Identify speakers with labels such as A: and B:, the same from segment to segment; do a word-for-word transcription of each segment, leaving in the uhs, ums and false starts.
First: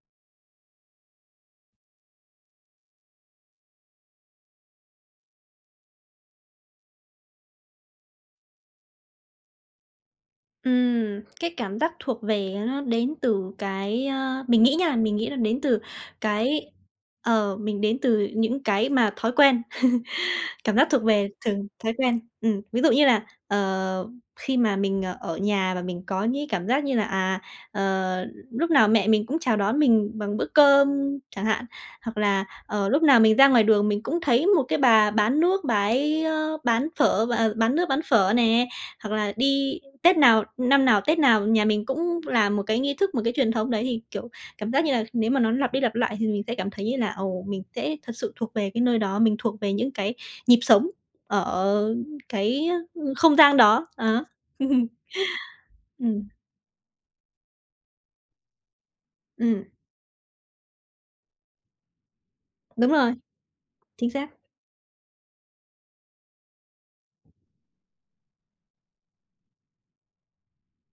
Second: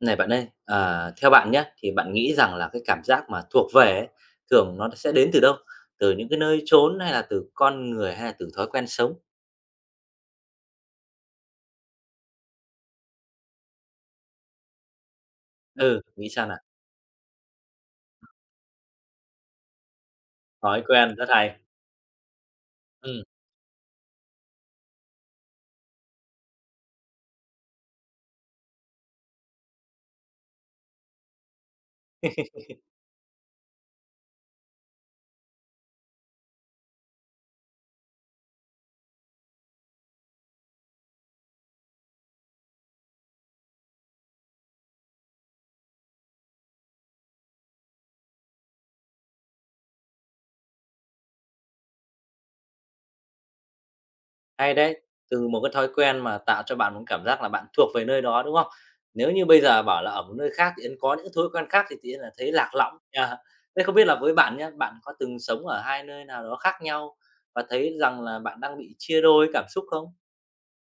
A: Này bạn ơi, à, theo bạn nhé thì bạn nghĩ rằng là cái cảm giác mà thuộc về ấy, thường nó sẽ đến từ đâu? Từ những cái nơi chốn hay là từ con người hay là từ thói quen sống?
B: Ừm, cái cảm giác thuộc về nó đến từ cái, ơ mình nghĩ nha, mình nghĩ là đến từ
A: Ừ, nghĩ sao nào?
B: cái ờ, mình đến từ những cái mà thói quen. Cảm
A: Thói
B: giác thuộc
A: quen rất
B: về
A: hay.
B: thường thói quen. Ừm, ví dụ như là,
A: Ừm,
B: ờ, khi mà mình, ờ, ở nhà và mình có những cảm giác như là, à, ờ, lúc nào mẹ mình cũng chào đón mình bằng bữa cơm chẳng hạn, hoặc là, ờ, lúc nào mình ra ngoài đường mình cũng thấy một cái bà bán nước, bà ấy, ơ, bán phở và bán nước, bán phở nè, hoặc là đi Tết nào năm nào Tết nào nhà mình cũng làm một cái nghi thức, một cái truyền thống đấy thì, kiểu, cảm giác như là nếu mà nó lặp đi lặp lại thì mình sẽ cảm thấy như là, ồ, mình sẽ thật sự thuộc về cái nơi đó, mình thuộc về những cái nhịp sống ở cái, ừ, không gian đó, đó.
A: hay đấy, từ một cái thói quen
B: Ừm,
A: mà tạo cho bạn một cảm giác là bạn thuộc về nơi đó, đúng không? Nếu như bây
B: ừm,
A: giờ bảo là ở một nơi khác thì có những thói quen khác thì tự nhiên là thấy lạc
B: đúng
A: lõng.
B: rồi,
A: À, thế không biết
B: chính
A: là
B: xác.
A: với bạn nhé, bạn có từng sống ở hai nơi nào đó khác nhau và thấy rằng là bạn đang bị chia đôi cảm xúc không?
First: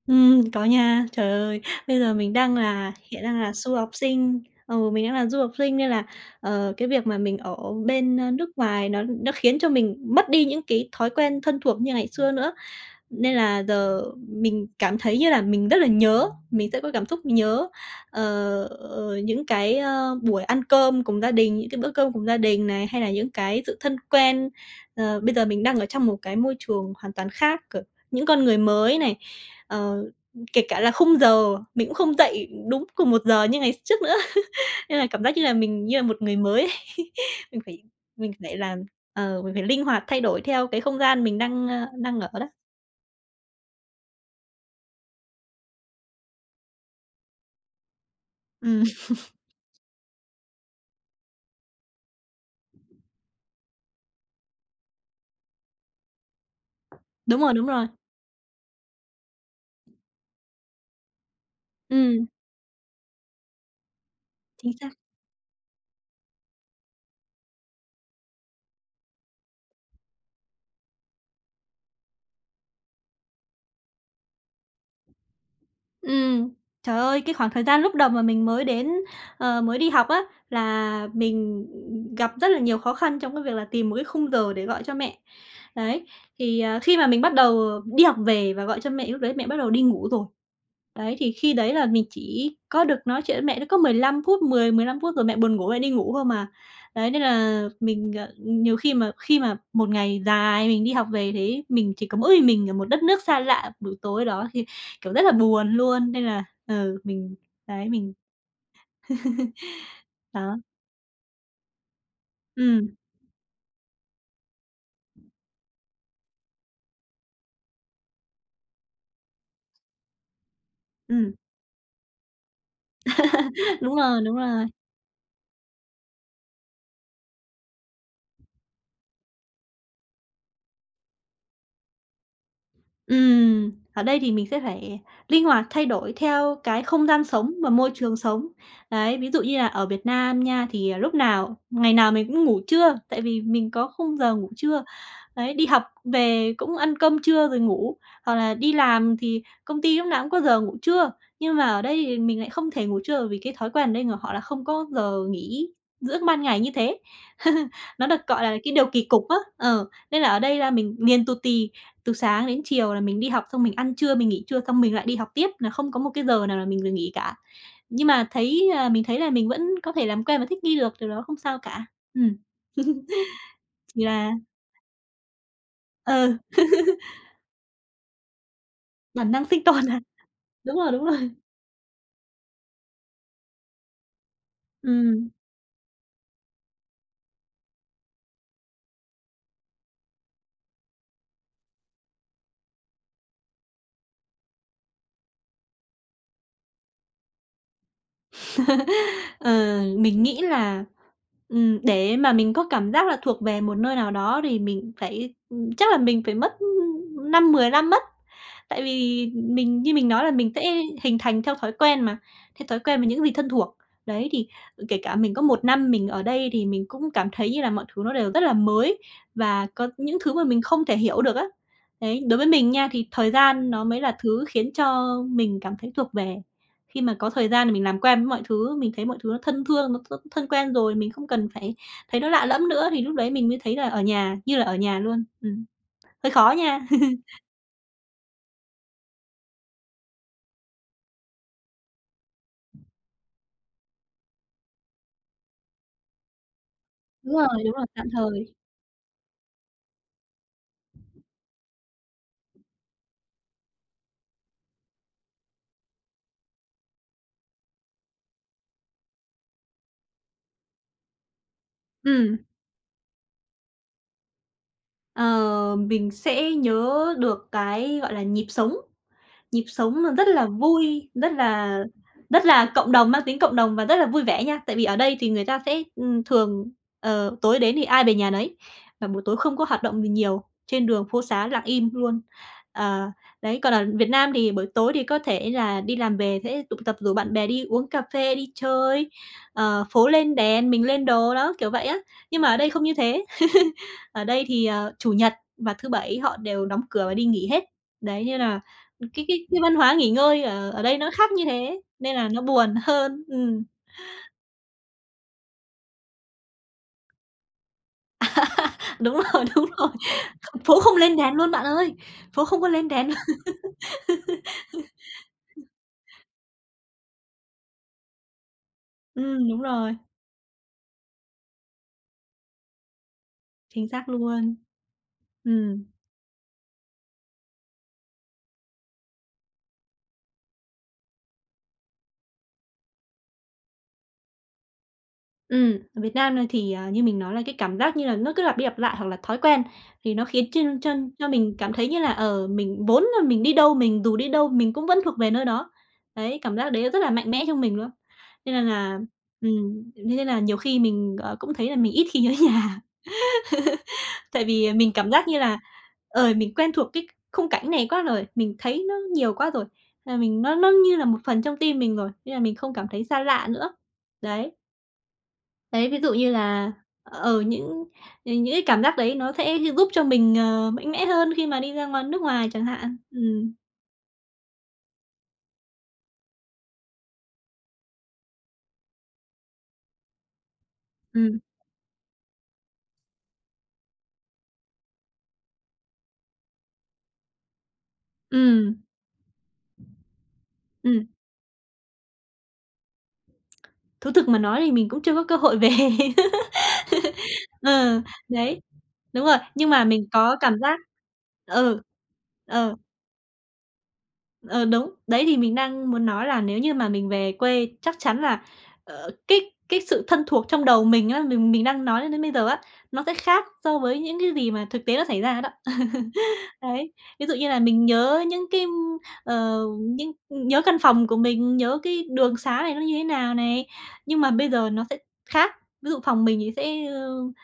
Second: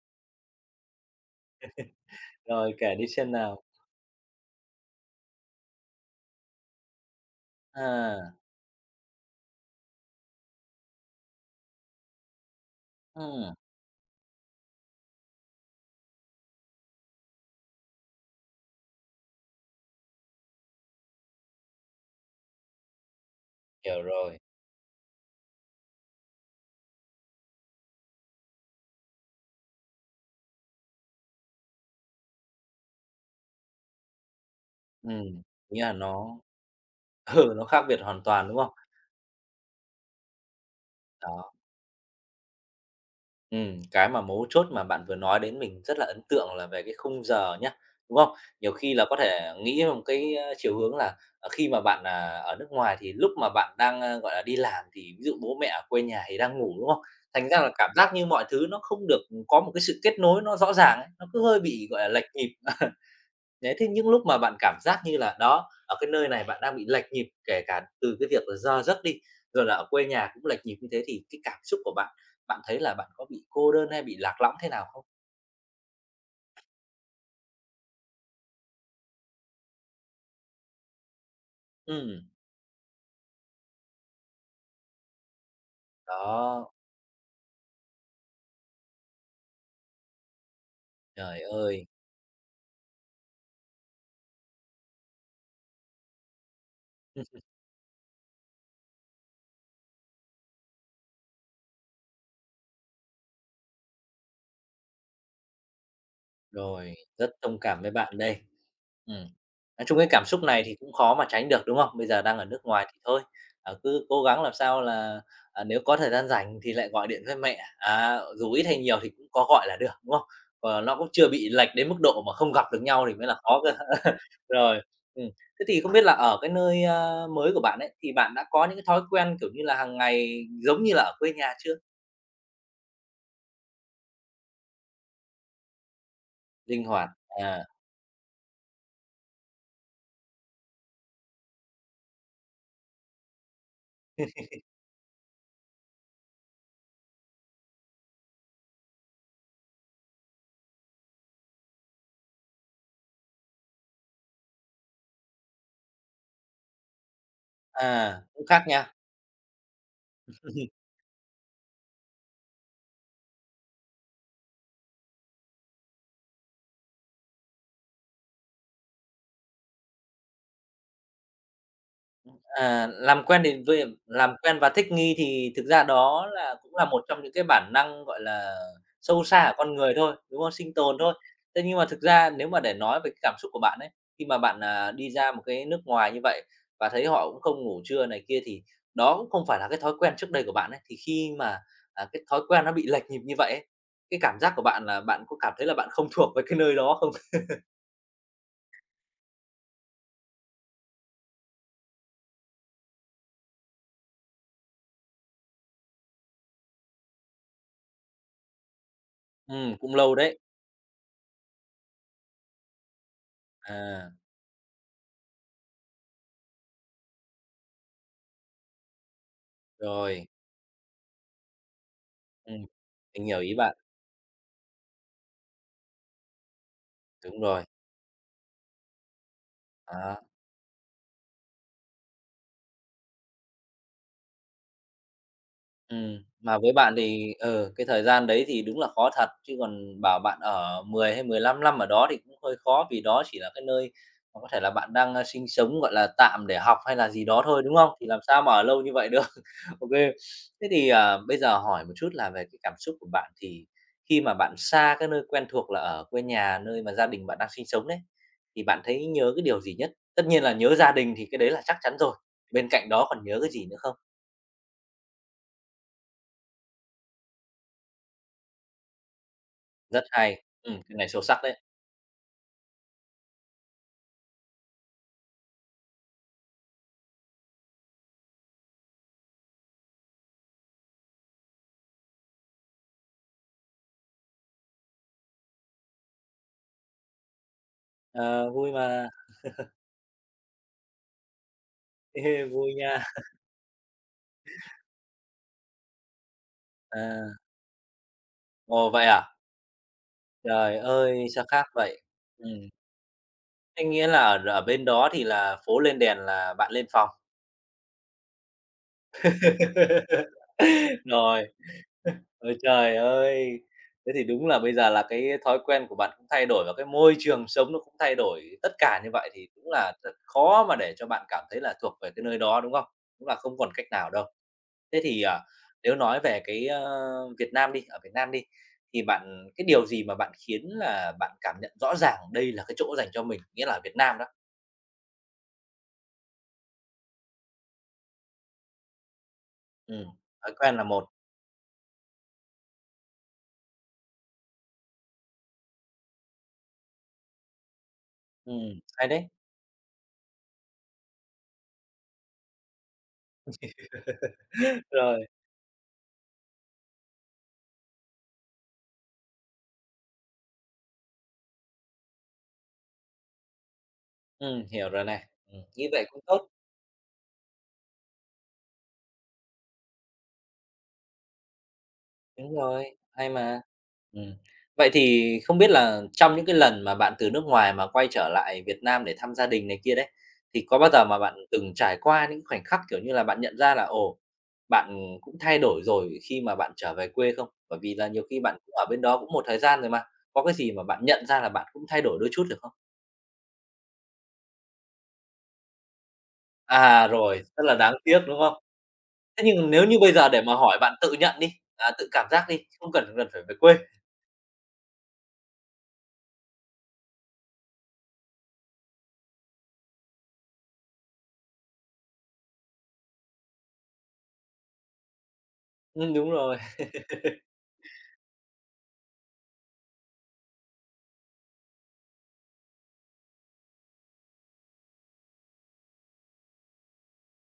B: Ừm, có nha. Trời ơi, bây giờ mình đang
A: Rồi,
B: là
A: kể đi
B: hiện
A: xem
B: đang là
A: nào.
B: du học sinh, ừ, mình đang là du học sinh nên là, ờ, cái việc mà mình ở bên, ơ,
A: À.
B: nước ngoài nó nó khiến cho mình mất đi những cái thói quen thân thuộc như ngày xưa nữa. Nên
A: Ừm,
B: là giờ mình cảm thấy như là mình rất là nhớ, mình sẽ có cảm xúc nhớ, ờ, ờ, những cái, ơ, buổi ăn cơm cùng gia đình, những cái bữa cơm cùng gia đình này, hay là những cái sự thân
A: hiểu rồi.
B: quen. Ờ, bây giờ mình đang ở trong một cái môi trường hoàn toàn khác, c những con người mới này, ờ, kể cả là khung giờ mình cũng không dậy đúng cùng một giờ như ngày trước nữa, nên là cảm giác
A: Ừm,
B: như là mình
A: Nghĩa là
B: như là một người
A: nó
B: mới ấy.
A: ừ,
B: Mình
A: nó
B: phải
A: khác biệt hoàn
B: mình
A: toàn,
B: phải
A: đúng không?
B: làm ờ, mình phải linh hoạt thay đổi theo cái không gian mình
A: Đó,
B: đang, ơ, đang ở đó.
A: ừm, cái mà mấu chốt mà bạn vừa nói đến mình rất là ấn tượng là về cái khung giờ nhá, đúng không? Nhiều
B: Ừm.
A: khi là có thể nghĩ một cái, a, chiều hướng là, ờ, khi mà bạn, à, ở nước ngoài thì lúc mà bạn đang, a, gọi là, đi làm thì ví dụ bố mẹ ở quê nhà thì đang ngủ, đúng không?
B: Đúng
A: Thành
B: rồi,
A: ra
B: đúng
A: là
B: rồi.
A: cảm giác như mọi thứ nó không được có một cái sự kết nối nó rõ ràng ấy, nó cứ hơi bị, gọi là,
B: Ừm.
A: lệch nhịp. Đấy, thế những lúc mà bạn
B: Chính
A: cảm
B: xác.
A: giác như là đó, ở cái nơi này bạn đang bị lệch nhịp, kể cả từ cái việc là giờ giấc đi, rồi là ở quê nhà cũng lệch nhịp như thế thì cái cảm xúc của bạn, bạn thấy là bạn có bị cô đơn hay bị lạc lõng thế nào không?
B: Ừm, trời ơi, cái khoảng thời gian lúc đầu mà mình mới đến, ờ, mới đi học á, là mình
A: Ừ,
B: gặp rất là nhiều khó khăn trong cái việc là tìm một cái khung giờ để gọi cho mẹ. Đấy, thì,
A: đó,
B: à, khi mà mình bắt đầu đi học về và gọi cho mẹ, lúc đấy mẹ bắt đầu đi ngủ rồi. Đấy, thì
A: trời
B: khi đấy là
A: ơi!
B: mình chỉ có được nói chuyện với mẹ nó có mười lăm phút, mười mười lăm phút rồi mẹ buồn ngủ, mẹ đi ngủ thôi mà. Đấy, nên là mình, ờ, nhiều khi mà khi mà một ngày dài mình đi học về thế mình chỉ có mỗi mình ở một đất nước xa lạ buổi tối đó thì kiểu, rất là buồn luôn, nên là
A: Rồi,
B: ừ,
A: rất
B: mình
A: thông cảm
B: đấy,
A: với
B: mình
A: bạn đây. Ừm, nói chung cái cảm xúc
B: đó,
A: này thì cũng khó mà tránh được, đúng không? Bây giờ đang ở nước ngoài
B: ừm,
A: thì thôi, à, cứ cố gắng làm sao là, à, nếu có thời gian rảnh thì lại gọi điện với mẹ, à, dù ít hay nhiều thì cũng có gọi là được, đúng không? Và nó cũng chưa
B: ừm,
A: bị lệch đến mức độ mà không gặp được nhau thì mới là khó cơ.
B: đúng rồi, đúng rồi.
A: Rồi, ừm, thế thì không biết là ở cái nơi, a, mới của bạn ấy, thì bạn đã có những cái thói quen, kiểu như là, hàng ngày giống như là ở quê nhà chưa?
B: Ừm, ở đây thì mình sẽ phải linh hoạt thay đổi theo cái
A: Linh
B: không
A: hoạt,
B: gian sống
A: à,
B: và môi trường sống. Đấy, ví dụ như là ở Việt Nam nha, thì, à, lúc nào ngày nào mình cũng ngủ trưa, tại vì mình có khung giờ ngủ trưa. Đấy, đi học về cũng ăn cơm trưa rồi ngủ, hoặc là đi làm thì công ty lúc nào cũng có giờ ngủ trưa, nhưng mà ở đây thì mình lại không thể ngủ trưa bởi vì cái thói quen ở đây của họ là không có giờ nghỉ giữa ban ngày như thế. Nó
A: à,
B: được gọi
A: cũng
B: là
A: khác
B: cái điều
A: nha.
B: kỳ cục á, ờ, nên là ở đây là mình liền tù tì, từ sáng đến chiều là mình đi học xong mình ăn trưa, mình nghỉ trưa xong mình lại đi học tiếp, là không có một cái giờ nào là mình được nghỉ cả. Nhưng mà thấy là mình thấy là mình vẫn có thể làm quen và thích nghi được, điều đó không sao cả. Ừm,
A: À, làm quen thì với
B: chỉ là
A: làm quen và thích nghi thì thực ra
B: ờ,
A: đó là cũng là một trong những cái bản năng, gọi là, sâu
B: Bản
A: xa
B: năng
A: ở
B: sinh
A: con
B: tồn.
A: người thôi, đúng không? Sinh
B: Đúng rồi,
A: tồn
B: đúng
A: thôi.
B: rồi.
A: Thế nhưng mà thực ra nếu mà để nói về cái cảm xúc của bạn ấy, khi mà bạn, à, đi
B: Ừm.
A: ra một cái nước ngoài như vậy và thấy họ cũng không ngủ trưa này kia thì đó cũng không phải là cái thói quen trước đây của bạn ấy. Thì khi mà, à, cái thói quen nó bị lệch nhịp như vậy ấy, cái cảm giác của bạn là bạn có cảm thấy là bạn không thuộc với cái nơi đó không?
B: Ờ, mình nghĩ là, ừm, để mà mình có cảm giác là thuộc về một nơi nào đó thì mình phải ừm, chắc là mình phải mất năm mười năm mất. Tại vì
A: Ừm,
B: mình như
A: cũng
B: mình
A: lâu
B: nói là
A: đấy.
B: mình sẽ hình thành theo thói quen mà, theo thói quen với những gì thân thuộc.
A: À,
B: Đấy, thì kể cả mình có một năm mình ở đây thì mình cũng cảm thấy như là mọi thứ nó đều rất là mới và có những
A: rồi,
B: thứ mà mình không thể hiểu được á. Đấy, đối với
A: ừm,
B: mình nha, thì
A: mình
B: thời
A: hiểu ý
B: gian
A: bạn,
B: nó mới là thứ khiến cho mình cảm thấy thuộc về. Khi mà có
A: đúng
B: thời
A: rồi.
B: gian thì mình làm quen với mọi thứ, mình thấy mọi thứ nó thân thương, nó thân
A: À,
B: thân quen rồi, mình không cần phải thấy nó lạ lẫm nữa, thì lúc đấy mình mới thấy là ở nhà, như là ở nhà luôn. Ừm,
A: ừm,
B: hơi khó
A: mà với
B: nha.
A: bạn thì, ừ, cái thời gian đấy thì đúng là khó thật, chứ còn bảo bạn ở mười hay mười lăm năm ở đó thì cũng hơi khó, vì đó chỉ là cái nơi mà có thể là bạn đang, a, sinh sống, gọi là, tạm để học hay là gì
B: Đúng
A: đó
B: rồi,
A: thôi,
B: đúng
A: đúng
B: rồi,
A: không?
B: tạm
A: Thì làm sao mà
B: thời.
A: ở lâu như vậy được. OK. Thế thì, à, bây giờ hỏi một chút là về cái cảm xúc của bạn thì khi mà bạn xa cái nơi quen thuộc là ở quê nhà, nơi mà gia đình bạn đang sinh sống đấy, thì bạn thấy nhớ cái điều gì nhất? Tất nhiên là nhớ gia đình thì cái đấy là chắc chắn rồi,
B: Ừm,
A: bên cạnh đó còn nhớ cái gì nữa không?
B: ờ, mình sẽ nhớ được cái, gọi là, nhịp sống. Nhịp sống
A: Rất
B: nó rất
A: hay,
B: là
A: ừm, cái này
B: vui,
A: sâu
B: rất
A: sắc đấy.
B: là rất là cộng đồng, mang tính cộng đồng và rất là vui vẻ nha. Tại vì ở đây thì người ta sẽ, ừm, thường, ờ, tối đến thì ai về nhà nấy, và buổi tối không có hoạt động gì nhiều, trên đường phố xá lặng im luôn. Ờ, đấy, còn ở Việt Nam thì buổi tối thì có thể là đi làm về sẽ tụ tập rủ bạn bè đi uống cà phê, đi
A: Ờ, vui mà,
B: chơi, ờ, phố lên đèn, mình lên đồ, đó, kiểu vậy á. Nhưng
A: Ê,
B: mà ở đây
A: vui
B: không như
A: nha.
B: thế. Ở đây thì, ờ, Chủ nhật và Thứ Bảy họ đều đóng cửa và đi
A: À,
B: nghỉ hết. Đấy, như là
A: ồ, vậy
B: cái
A: à?
B: cái cái văn hóa nghỉ ngơi ở
A: Trời
B: ở đây nó
A: ơi,
B: khác như
A: sao khác
B: thế,
A: vậy?
B: nên là nó
A: Ừm,
B: buồn hơn. Ừm,
A: Thế nghĩa là ở ở bên đó thì là phố lên đèn là bạn lên phòng.
B: đúng rồi, đúng rồi. Phố không lên đèn
A: Rồi,
B: luôn bạn ơi, phố
A: ôi
B: không có lên
A: trời
B: đèn luôn.
A: ơi! Thế thì đúng là bây giờ là cái thói quen của bạn cũng thay đổi và cái môi trường sống nó cũng thay đổi tất cả như vậy thì
B: Ừm, đúng
A: cũng là
B: rồi,
A: thật khó mà để cho bạn cảm thấy là thuộc về cái nơi đó, đúng không? Cũng là không còn cách
B: chính xác
A: nào đâu.
B: luôn.
A: Thế thì, à,
B: Ừm,
A: nếu nói về cái, ơ, Việt Nam đi, ở Việt Nam đi, thì bạn cái điều gì mà bạn khiến là bạn cảm nhận rõ ràng đây là cái chỗ dành cho mình? Nghĩa là ở Việt Nam đó,
B: ừm, ở Việt Nam này thì, à, như mình nói là cái cảm giác như là nó cứ lặp đi lặp lại hoặc là thói quen,
A: ừm,
B: thì nó khiến
A: thói
B: cho
A: quen là
B: cho
A: một,
B: cho mình cảm thấy như là, ờ, mình vốn là mình đi đâu, mình dù đi đâu mình cũng vẫn thuộc về nơi đó. Đấy, cảm giác đấy rất là mạnh mẽ trong mình luôn. Nên là
A: ừm,
B: là
A: hay đấy.
B: ừm, Thế nên là nhiều khi mình, ờ, cũng thấy là mình ít khi nhớ nhà. Tại vì mình cảm giác
A: Rồi,
B: như là, ờ, mình quen thuộc cái khung cảnh này quá rồi, mình thấy nó nhiều quá rồi, là mình nó nó như là một phần trong tim mình rồi, nên là mình không cảm thấy xa lạ nữa. Đấy,
A: ừm, hiểu rồi này, ừm, như
B: đấy, ví
A: vậy
B: dụ
A: cũng
B: như
A: tốt.
B: là, ờ, những, ờ, những cái cảm giác đấy nó sẽ giúp cho mình, ờ, mạnh mẽ hơn khi mà đi ra ngoài nước ngoài
A: Đúng
B: chẳng
A: rồi,
B: hạn.
A: hay
B: Ừm,
A: mà. Ừm. Vậy thì không biết là trong những cái lần mà bạn từ nước ngoài mà quay trở lại Việt Nam để thăm gia đình này kia đấy, thì có bao giờ mà bạn
B: ừm,
A: từng trải qua những khoảnh khắc, kiểu như là, bạn nhận ra là, ồ, bạn cũng thay đổi rồi khi mà bạn trở về quê không? Bởi vì là nhiều khi bạn
B: ừm,
A: cũng ở bên đó cũng một thời gian rồi mà, có cái gì mà bạn
B: ừm,
A: nhận ra là bạn cũng thay đổi đôi chút được không?
B: thú thực mà nói thì mình cũng chưa có cơ hội về.
A: À, rồi, rất là đáng
B: Ờ,
A: tiếc, đúng không?
B: Đấy, đúng rồi,
A: Thế
B: nhưng
A: nhưng
B: mà
A: nếu như
B: mình
A: bây giờ
B: có
A: để mà
B: cảm
A: hỏi
B: giác
A: bạn tự nhận đi,
B: ừ,
A: à, tự cảm giác đi,
B: ờ.
A: không cần cần phải về quê.
B: Ờ, đúng. Đấy, thì mình đang muốn nói là nếu như mà mình về quê chắc chắn là, ờ, cái cái sự thân thuộc trong đầu mình á, mình mình đang nói đến bây giờ á, nó sẽ khác so với những cái gì mà thực tế nó xảy ra đó.
A: Ừm, đúng rồi.
B: Đấy, ví dụ như là mình nhớ những cái, ờ, những nhớ căn phòng của mình, nhớ cái đường xá này nó như thế nào này, nhưng mà bây giờ nó sẽ khác. Ví dụ phòng mình thì sẽ,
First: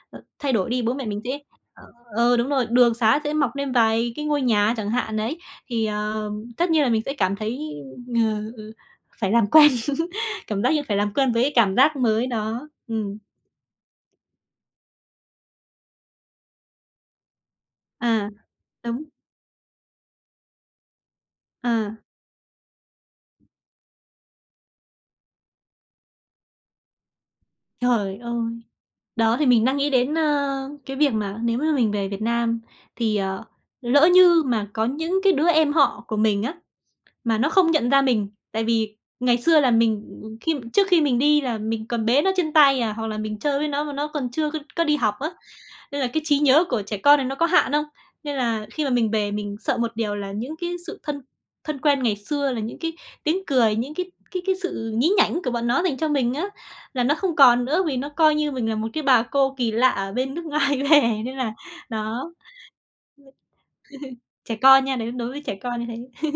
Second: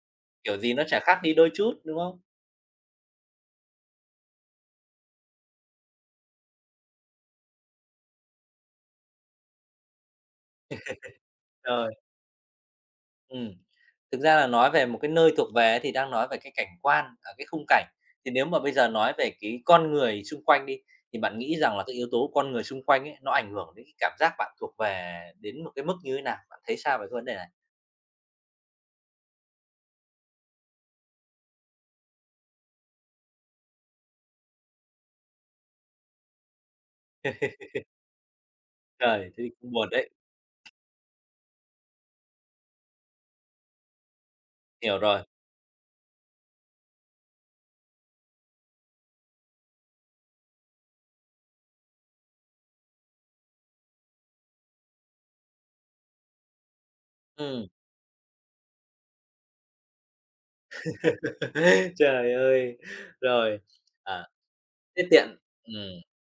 B: ờ, thay
A: Kiểu
B: đổi
A: gì
B: đi,
A: nó
B: bố
A: chả
B: mẹ
A: khác
B: mình
A: đi
B: sẽ
A: đôi chút,
B: ờ,
A: đúng không?
B: ờ, đúng rồi, đường xá sẽ mọc lên vài cái ngôi nhà chẳng hạn đấy, thì, ờ, tất nhiên là mình sẽ cảm thấy, ờ, ừ, phải làm quen, cảm giác như phải làm quen với cái cảm
A: Rồi.
B: giác mới đó. Ừm,
A: Ừm. Thực ra là nói về một cái nơi thuộc về ấy thì đang nói về cái cảnh quan, ở cái khung cảnh,
B: à,
A: thì nếu mà bây giờ
B: đúng,
A: nói về cái con người xung quanh đi, thì bạn nghĩ rằng là cái
B: à,
A: yếu tố con người xung quanh ấy, nó ảnh hưởng đến cái cảm giác bạn thuộc về đến một cái mức như thế nào? Bạn thấy sao về cái vấn đề này?
B: trời ơi! Đó, thì mình đang nghĩ đến, ơ, cái việc mà nếu mà mình về Việt Nam thì, ờ, lỡ như mà có những cái đứa em họ của mình á, mà nó không nhận ra mình, tại vì
A: Trời,
B: ngày
A: thế thì
B: xưa là
A: cũng buồn
B: mình,
A: đấy.
B: khi trước khi mình đi là mình còn bế nó trên tay à, hoặc là mình chơi với nó mà nó còn chưa có có đi
A: Hiểu
B: học
A: rồi.
B: á, nên là cái trí nhớ của trẻ con này nó có hạn không? Nên là khi mà mình về mình sợ một điều là những cái sự thân thân quen ngày xưa, là những cái tiếng cười, những cái cái cái sự nhí nhảnh của bọn nó dành cho mình á, là nó không còn
A: Ừm.
B: nữa vì nó coi như mình là một cái bà cô kỳ lạ ở bên nước ngoài về, nên là đó,
A: Trời ơi! Rồi, à,
B: trẻ con nha,
A: thế
B: đấy, đối
A: tiện
B: với trẻ con như
A: Ừm.
B: thế.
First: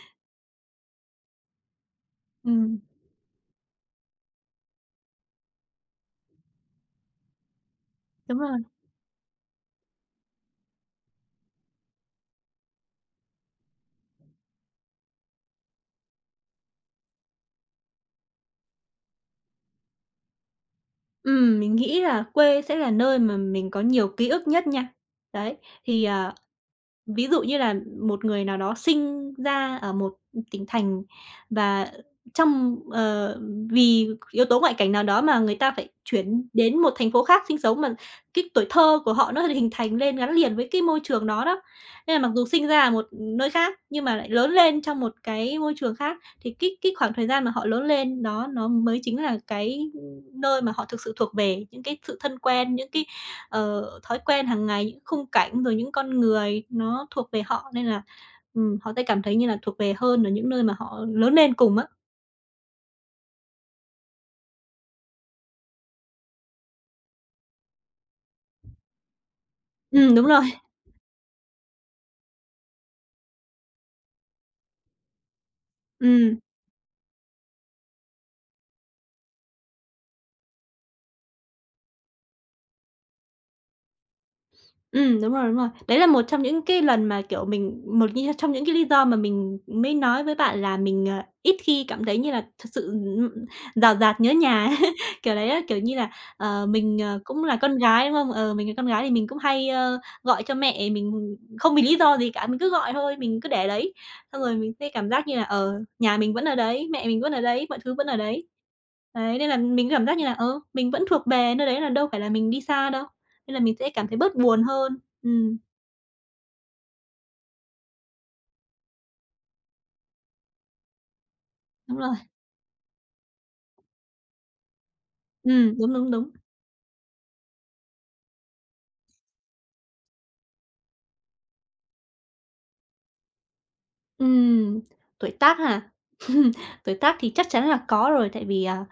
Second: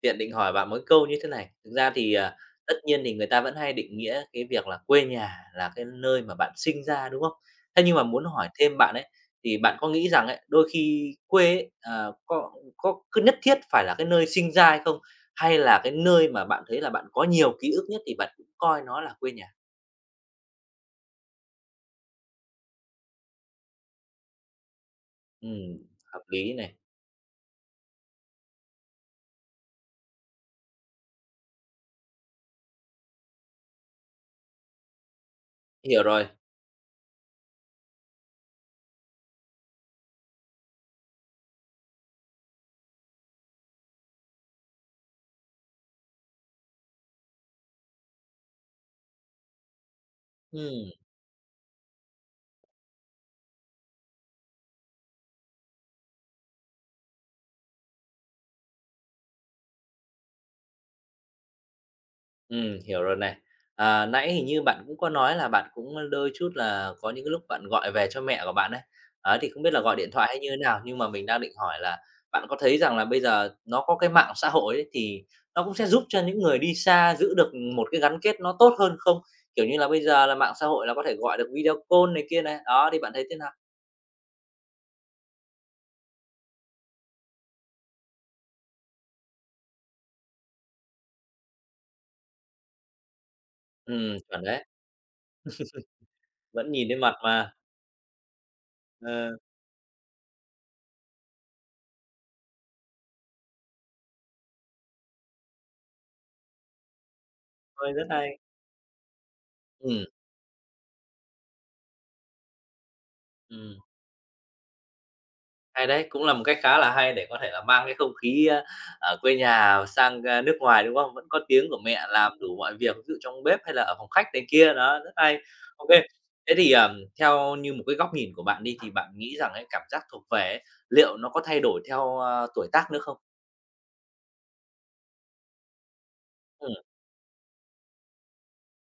A: tiện định hỏi bạn mỗi câu như thế này. Thực ra thì, à, tất
B: Ừm,
A: nhiên thì người ta vẫn hay định nghĩa cái việc là quê nhà là cái nơi mà bạn sinh ra, đúng không? Thế nhưng mà muốn
B: đúng
A: hỏi
B: rồi.
A: thêm bạn ấy, thì bạn có nghĩ rằng ấy, đôi khi quê ấy, ờ, có có cứ nhất thiết phải là cái nơi sinh ra hay không? Hay là cái nơi mà bạn thấy là bạn có nhiều ký ức nhất thì bạn cũng coi nó là quê nhà?
B: Ừm, mình nghĩ là quê sẽ là nơi mà mình có nhiều ký ức nhất nha. Đấy,
A: Ừm,
B: thì,
A: hợp
B: à,
A: lý này,
B: ví dụ như là một người nào đó sinh ra ở một tỉnh thành và trong ờ, vì yếu tố ngoại cảnh nào đó mà người ta phải
A: hiểu rồi.
B: chuyển đến một thành phố khác sinh sống mà cái tuổi thơ của họ nó hình thành lên gắn liền với cái môi trường đó đó. Nên là mặc dù sinh ra ở một nơi khác nhưng mà lại lớn lên trong một cái môi trường khác thì cái cái khoảng thời gian mà họ lớn lên đó nó mới chính là cái ừ, nơi mà họ
A: Ừm.
B: thực sự thuộc về, những cái sự thân quen, những cái ờ, thói quen hàng ngày, những khung cảnh, rồi những con người nó thuộc về họ nên là, ừm, họ sẽ cảm thấy như là thuộc về hơn ở những nơi mà họ lớn lên cùng á.
A: Ừm, hiểu rồi này. À, nãy hình như bạn cũng có nói là bạn cũng, đôi chút là có những cái lúc bạn gọi về cho mẹ của bạn ấy, ấy, thì không biết là gọi điện
B: Ừm, đúng
A: thoại hay
B: rồi.
A: như thế nào? Nhưng mà mình đang định hỏi là bạn có thấy rằng là bây giờ nó có cái mạng xã hội ấy, thì nó cũng sẽ giúp cho
B: Ừm.
A: những người đi xa giữ được một cái gắn kết nó tốt hơn không? Kiểu như là, bây giờ là mạng xã hội là có thể gọi được video call này kia này, đó, thì bạn thấy thế nào?
B: Ừm, đúng rồi, đúng rồi. Đấy là một trong những cái lần mà, kiểu, mình một như trong những cái lý do mà mình mới nói với bạn là mình, ờ, ít khi cảm thấy như là thực sự, ừm, rào
A: Ừm,
B: rạt nhớ
A: chuẩn
B: nhà
A: đấy,
B: ấy, kiểu đấy á. Kiểu như là, ờ,
A: vẫn nhìn thấy
B: mình,
A: mặt
B: ờ, cũng
A: mà.
B: là con gái, đúng không? Ờ, mình là con gái thì mình
A: Ờ,
B: cũng hay, ơ, gọi cho mẹ mình không vì lý do gì cả, mình cứ gọi thôi, mình cứ để đấy. Xong rồi mình sẽ cảm giác như là, ờ, nhà mình vẫn ở đấy, mẹ mình vẫn ở đấy, mọi
A: thôi
B: thứ vẫn
A: rất
B: ở
A: hay.
B: đấy. Đấy, nên là mình
A: Ừm,
B: cảm giác như là, ờ, mình vẫn thuộc về nơi đấy, là đâu phải là mình đi xa đâu. Nên là mình
A: ừm.
B: sẽ cảm thấy bớt buồn hơn. Ừm,
A: Hay đấy, cũng là một cách khá là hay để có thể là mang cái không khí, a, ở quê nhà sang, a, nước ngoài, đúng không? Vẫn có tiếng của
B: đúng
A: mẹ
B: rồi.
A: làm đủ mọi việc, ví dụ trong bếp hay là ở phòng khách này kia, đó, rất hay.
B: Ừm,
A: OK,
B: đúng, đúng, đúng.
A: thế thì, ờm, theo như một cái góc nhìn của bạn đi, thì bạn nghĩ rằng cái cảm giác thuộc về ấy, liệu nó có thay đổi theo, a, tuổi tác nữa không?
B: Ừm, tuổi tác ha?
A: Ừm,
B: Tuổi tác thì chắc chắn là có rồi, tại vì, à,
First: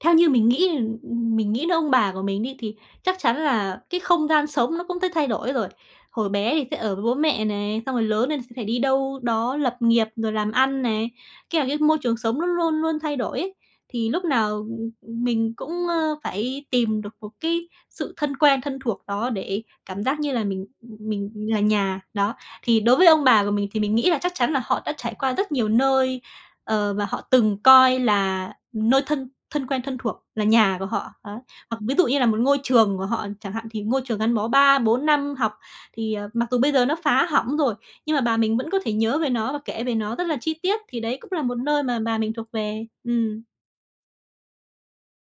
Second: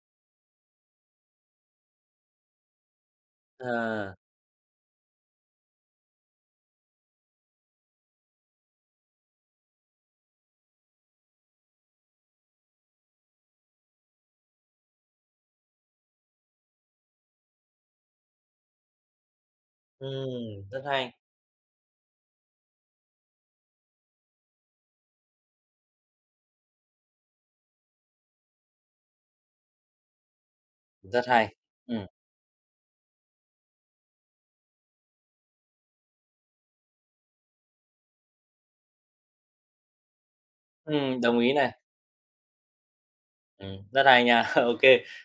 B: theo như mình nghĩ, mình nghĩ đến ông bà của mình đi, thì chắc chắn
A: ờ,
B: là cái không gian sống nó cũng sẽ thay đổi rồi. Hồi bé thì sẽ ở với bố mẹ này, xong rồi lớn lên sẽ phải đi đâu đó lập nghiệp rồi làm ăn này, cái là cái môi trường sống nó luôn luôn thay đổi ấy. Thì lúc nào, mình cũng, ơ, phải tìm được một cái sự thân quen, thân thuộc đó để cảm giác như là mình
A: ừm, rất hay,
B: mình là nhà. Đó, thì đối với ông bà của mình thì mình nghĩ là chắc chắn là họ đã trải qua rất nhiều nơi. Ờ, và họ từng coi là nơi thân thân quen thân thuộc là nhà của họ,
A: rất
B: đấy.
A: hay.
B: Hoặc ví
A: Ừm,
B: dụ như là một ngôi trường của họ chẳng hạn, thì ngôi trường gắn bó ba bốn năm học thì, ờ, mặc dù bây giờ nó phá hỏng rồi, nhưng mà bà mình vẫn có thể nhớ về nó và kể về nó rất là chi tiết, thì đấy
A: ừm,
B: cũng
A: đồng
B: là
A: ý
B: một
A: này.
B: nơi mà bà mình thuộc về. Ừm,
A: Ừm, rất hay nha. OK.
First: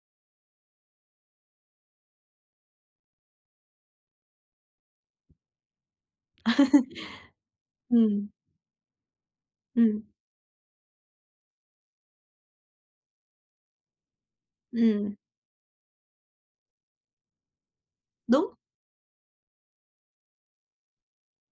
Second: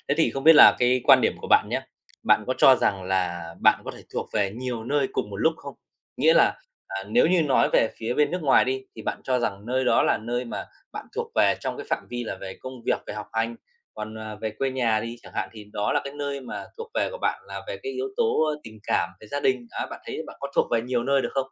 A: Thế thì không biết là cái quan điểm của bạn nhé, bạn có cho rằng là bạn có thể thuộc về nhiều nơi cùng một lúc không? Nghĩa là, à, nếu như nói về phía
B: ừm,
A: bên nước ngoài đi, thì bạn cho rằng nơi
B: ừm,
A: đó là nơi mà bạn thuộc về trong cái phạm vi là về công việc, về học hành, còn, à, về quê nhà
B: ừm,
A: đi chẳng hạn, thì đó là cái nơi mà thuộc về của bạn là về cái yếu tố,
B: đúng.
A: ơ, tình cảm, về gia đình. Á, bạn thấy bạn có thuộc về nhiều nơi được không?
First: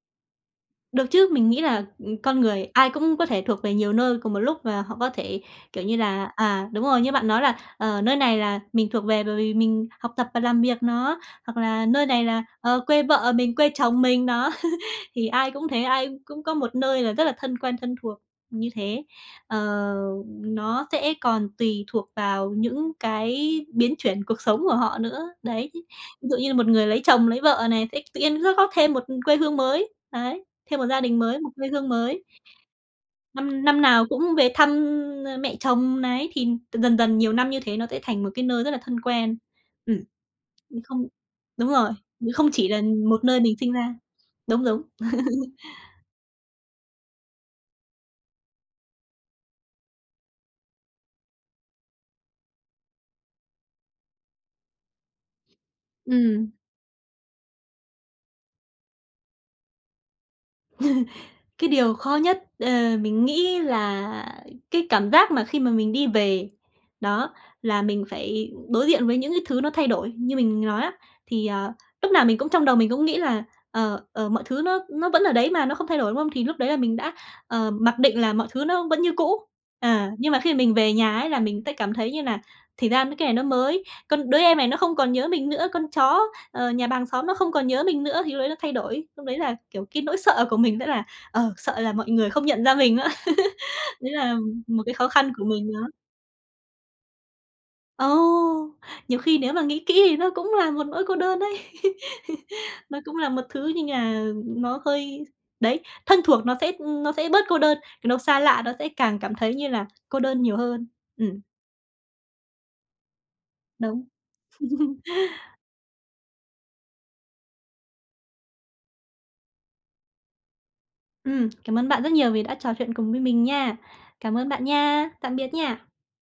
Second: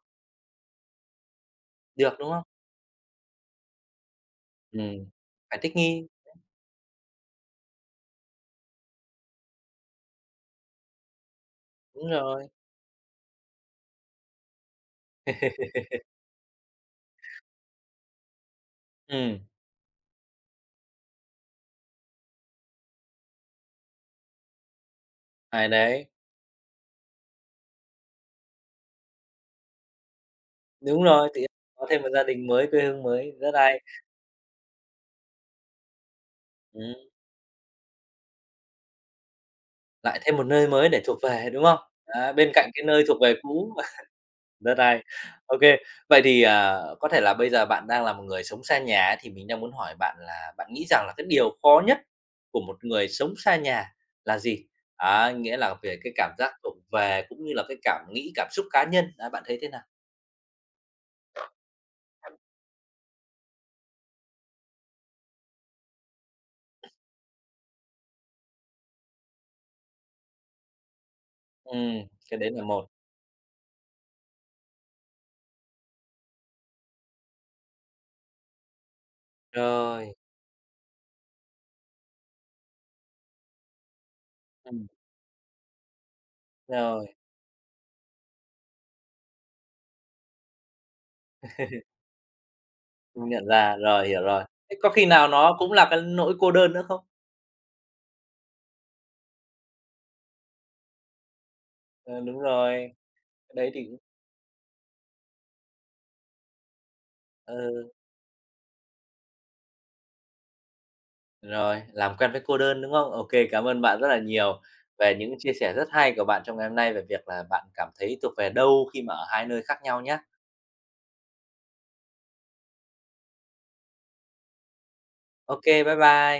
B: Được chứ, mình nghĩ là,
A: Được,
B: ừ,
A: đúng
B: con
A: không?
B: người ai cũng có thể thuộc về nhiều nơi cùng một lúc và họ
A: Ừm,
B: có thể,
A: phải thích
B: kiểu như
A: nghi.
B: là à, đúng rồi, như bạn nói là, ờ, nơi này là mình thuộc về bởi vì mình học tập và làm việc nó, hoặc là nơi
A: Đúng
B: này là,
A: rồi.
B: ờ, quê vợ mình, quê chồng mình, đó. Thì ai cũng thế, ai cũng có một nơi là rất là thân quen, thân thuộc như thế.
A: Ừm,
B: Ờ, nó sẽ còn tùy thuộc vào những cái biến chuyển cuộc sống của họ nữa,
A: hay
B: đấy.
A: đấy.
B: Ví dụ như là một người lấy chồng, lấy vợ này, sẽ tự nhiên nó có thêm một quê hương mới, đấy. Thêm một gia
A: Đúng
B: đình
A: rồi,
B: mới,
A: thì
B: một quê
A: có
B: hương
A: thêm một gia
B: mới,
A: đình mới, quê hương mới, rất
B: năm năm
A: hay.
B: nào cũng về thăm, ơ, mẹ chồng này, thì
A: Ừm,
B: dần dần nhiều năm như thế nó sẽ thành một cái nơi rất là thân quen. Ừm,
A: lại thêm một nơi mới để
B: không
A: thuộc về, đúng
B: đúng
A: không?
B: rồi,
A: Á,
B: không
A: bên
B: chỉ
A: cạnh
B: là
A: cái nơi thuộc
B: một
A: về
B: nơi mình sinh
A: cũ,
B: ra. Đúng,
A: rất
B: đúng.
A: hay. OK, vậy thì, à, có thể là bây giờ bạn đang là một người sống xa nhà ấy, thì mình đang muốn hỏi bạn là bạn nghĩ rằng là cái điều khó nhất của một người sống xa nhà là gì? Á, nghĩa là về cái cảm
B: Ừm.
A: giác thuộc về cũng như là cái cảm nghĩ, cảm xúc cá nhân, á, bạn thấy thế nào?
B: Cái điều khó nhất, ờ, mình nghĩ là cái cảm giác mà khi mà mình đi về, đó, là mình phải đối diện với những cái thứ nó thay đổi. Như mình nói á, thì, ờ,
A: Ừm,
B: lúc nào mình
A: cái
B: cũng
A: đấy là
B: trong đầu
A: một.
B: mình cũng nghĩ là, ờ, ờ, mọi thứ nó nó vẫn ở đấy mà, nó không thay đổi, đúng không? Thì lúc đấy là mình đã, ờ, mặc định là mọi thứ nó vẫn như cũ. À,
A: Rồi,
B: nhưng mà khi mình về nhà ấy là mình sẽ cảm thấy như là thì ra cái này nó mới, con đứa em này nó
A: ừm,
B: không còn nhớ mình nữa, con chó, ờ, nhà bà hàng
A: rồi.
B: xóm nó không còn nhớ mình nữa, thì lúc đấy nó thay đổi. Lúc đấy là, kiểu, cái nỗi sợ của mình sẽ là ờ, sợ là mọi người không nhận ra mình nữa.
A: Không nhận ra, rồi,
B: Đấy
A: hiểu
B: là
A: rồi. Thế
B: một
A: có
B: cái
A: khi
B: khó
A: nào
B: khăn của
A: nó
B: mình
A: cũng
B: nữa.
A: là cái nỗi cô đơn nữa không?
B: Ồ, nhiều khi nếu mà nghĩ kỹ thì nó cũng là một nỗi cô đơn đấy.
A: Ờ, đúng rồi,
B: Nó cũng là một
A: cái đấy
B: thứ
A: thì
B: nhưng mà nó hơi đấy, thân thuộc nó sẽ nó sẽ bớt cô đơn,
A: ừ,
B: cái nó xa lạ nó sẽ càng cảm thấy như là cô đơn nhiều hơn. Ừm,
A: rồi, làm quen với cô đơn, đúng không? OK, cảm ơn bạn
B: đúng.
A: rất là nhiều về những chia sẻ rất hay của bạn trong ngày hôm nay về việc là bạn cảm thấy thuộc về đâu khi mà ở hai nơi khác nhau nhé.
B: Ừm, cảm ơn bạn rất nhiều vì đã trò chuyện cùng với mình nha. Cảm ơn bạn nha. Tạm biệt
A: OK,
B: nha.
A: bye bye.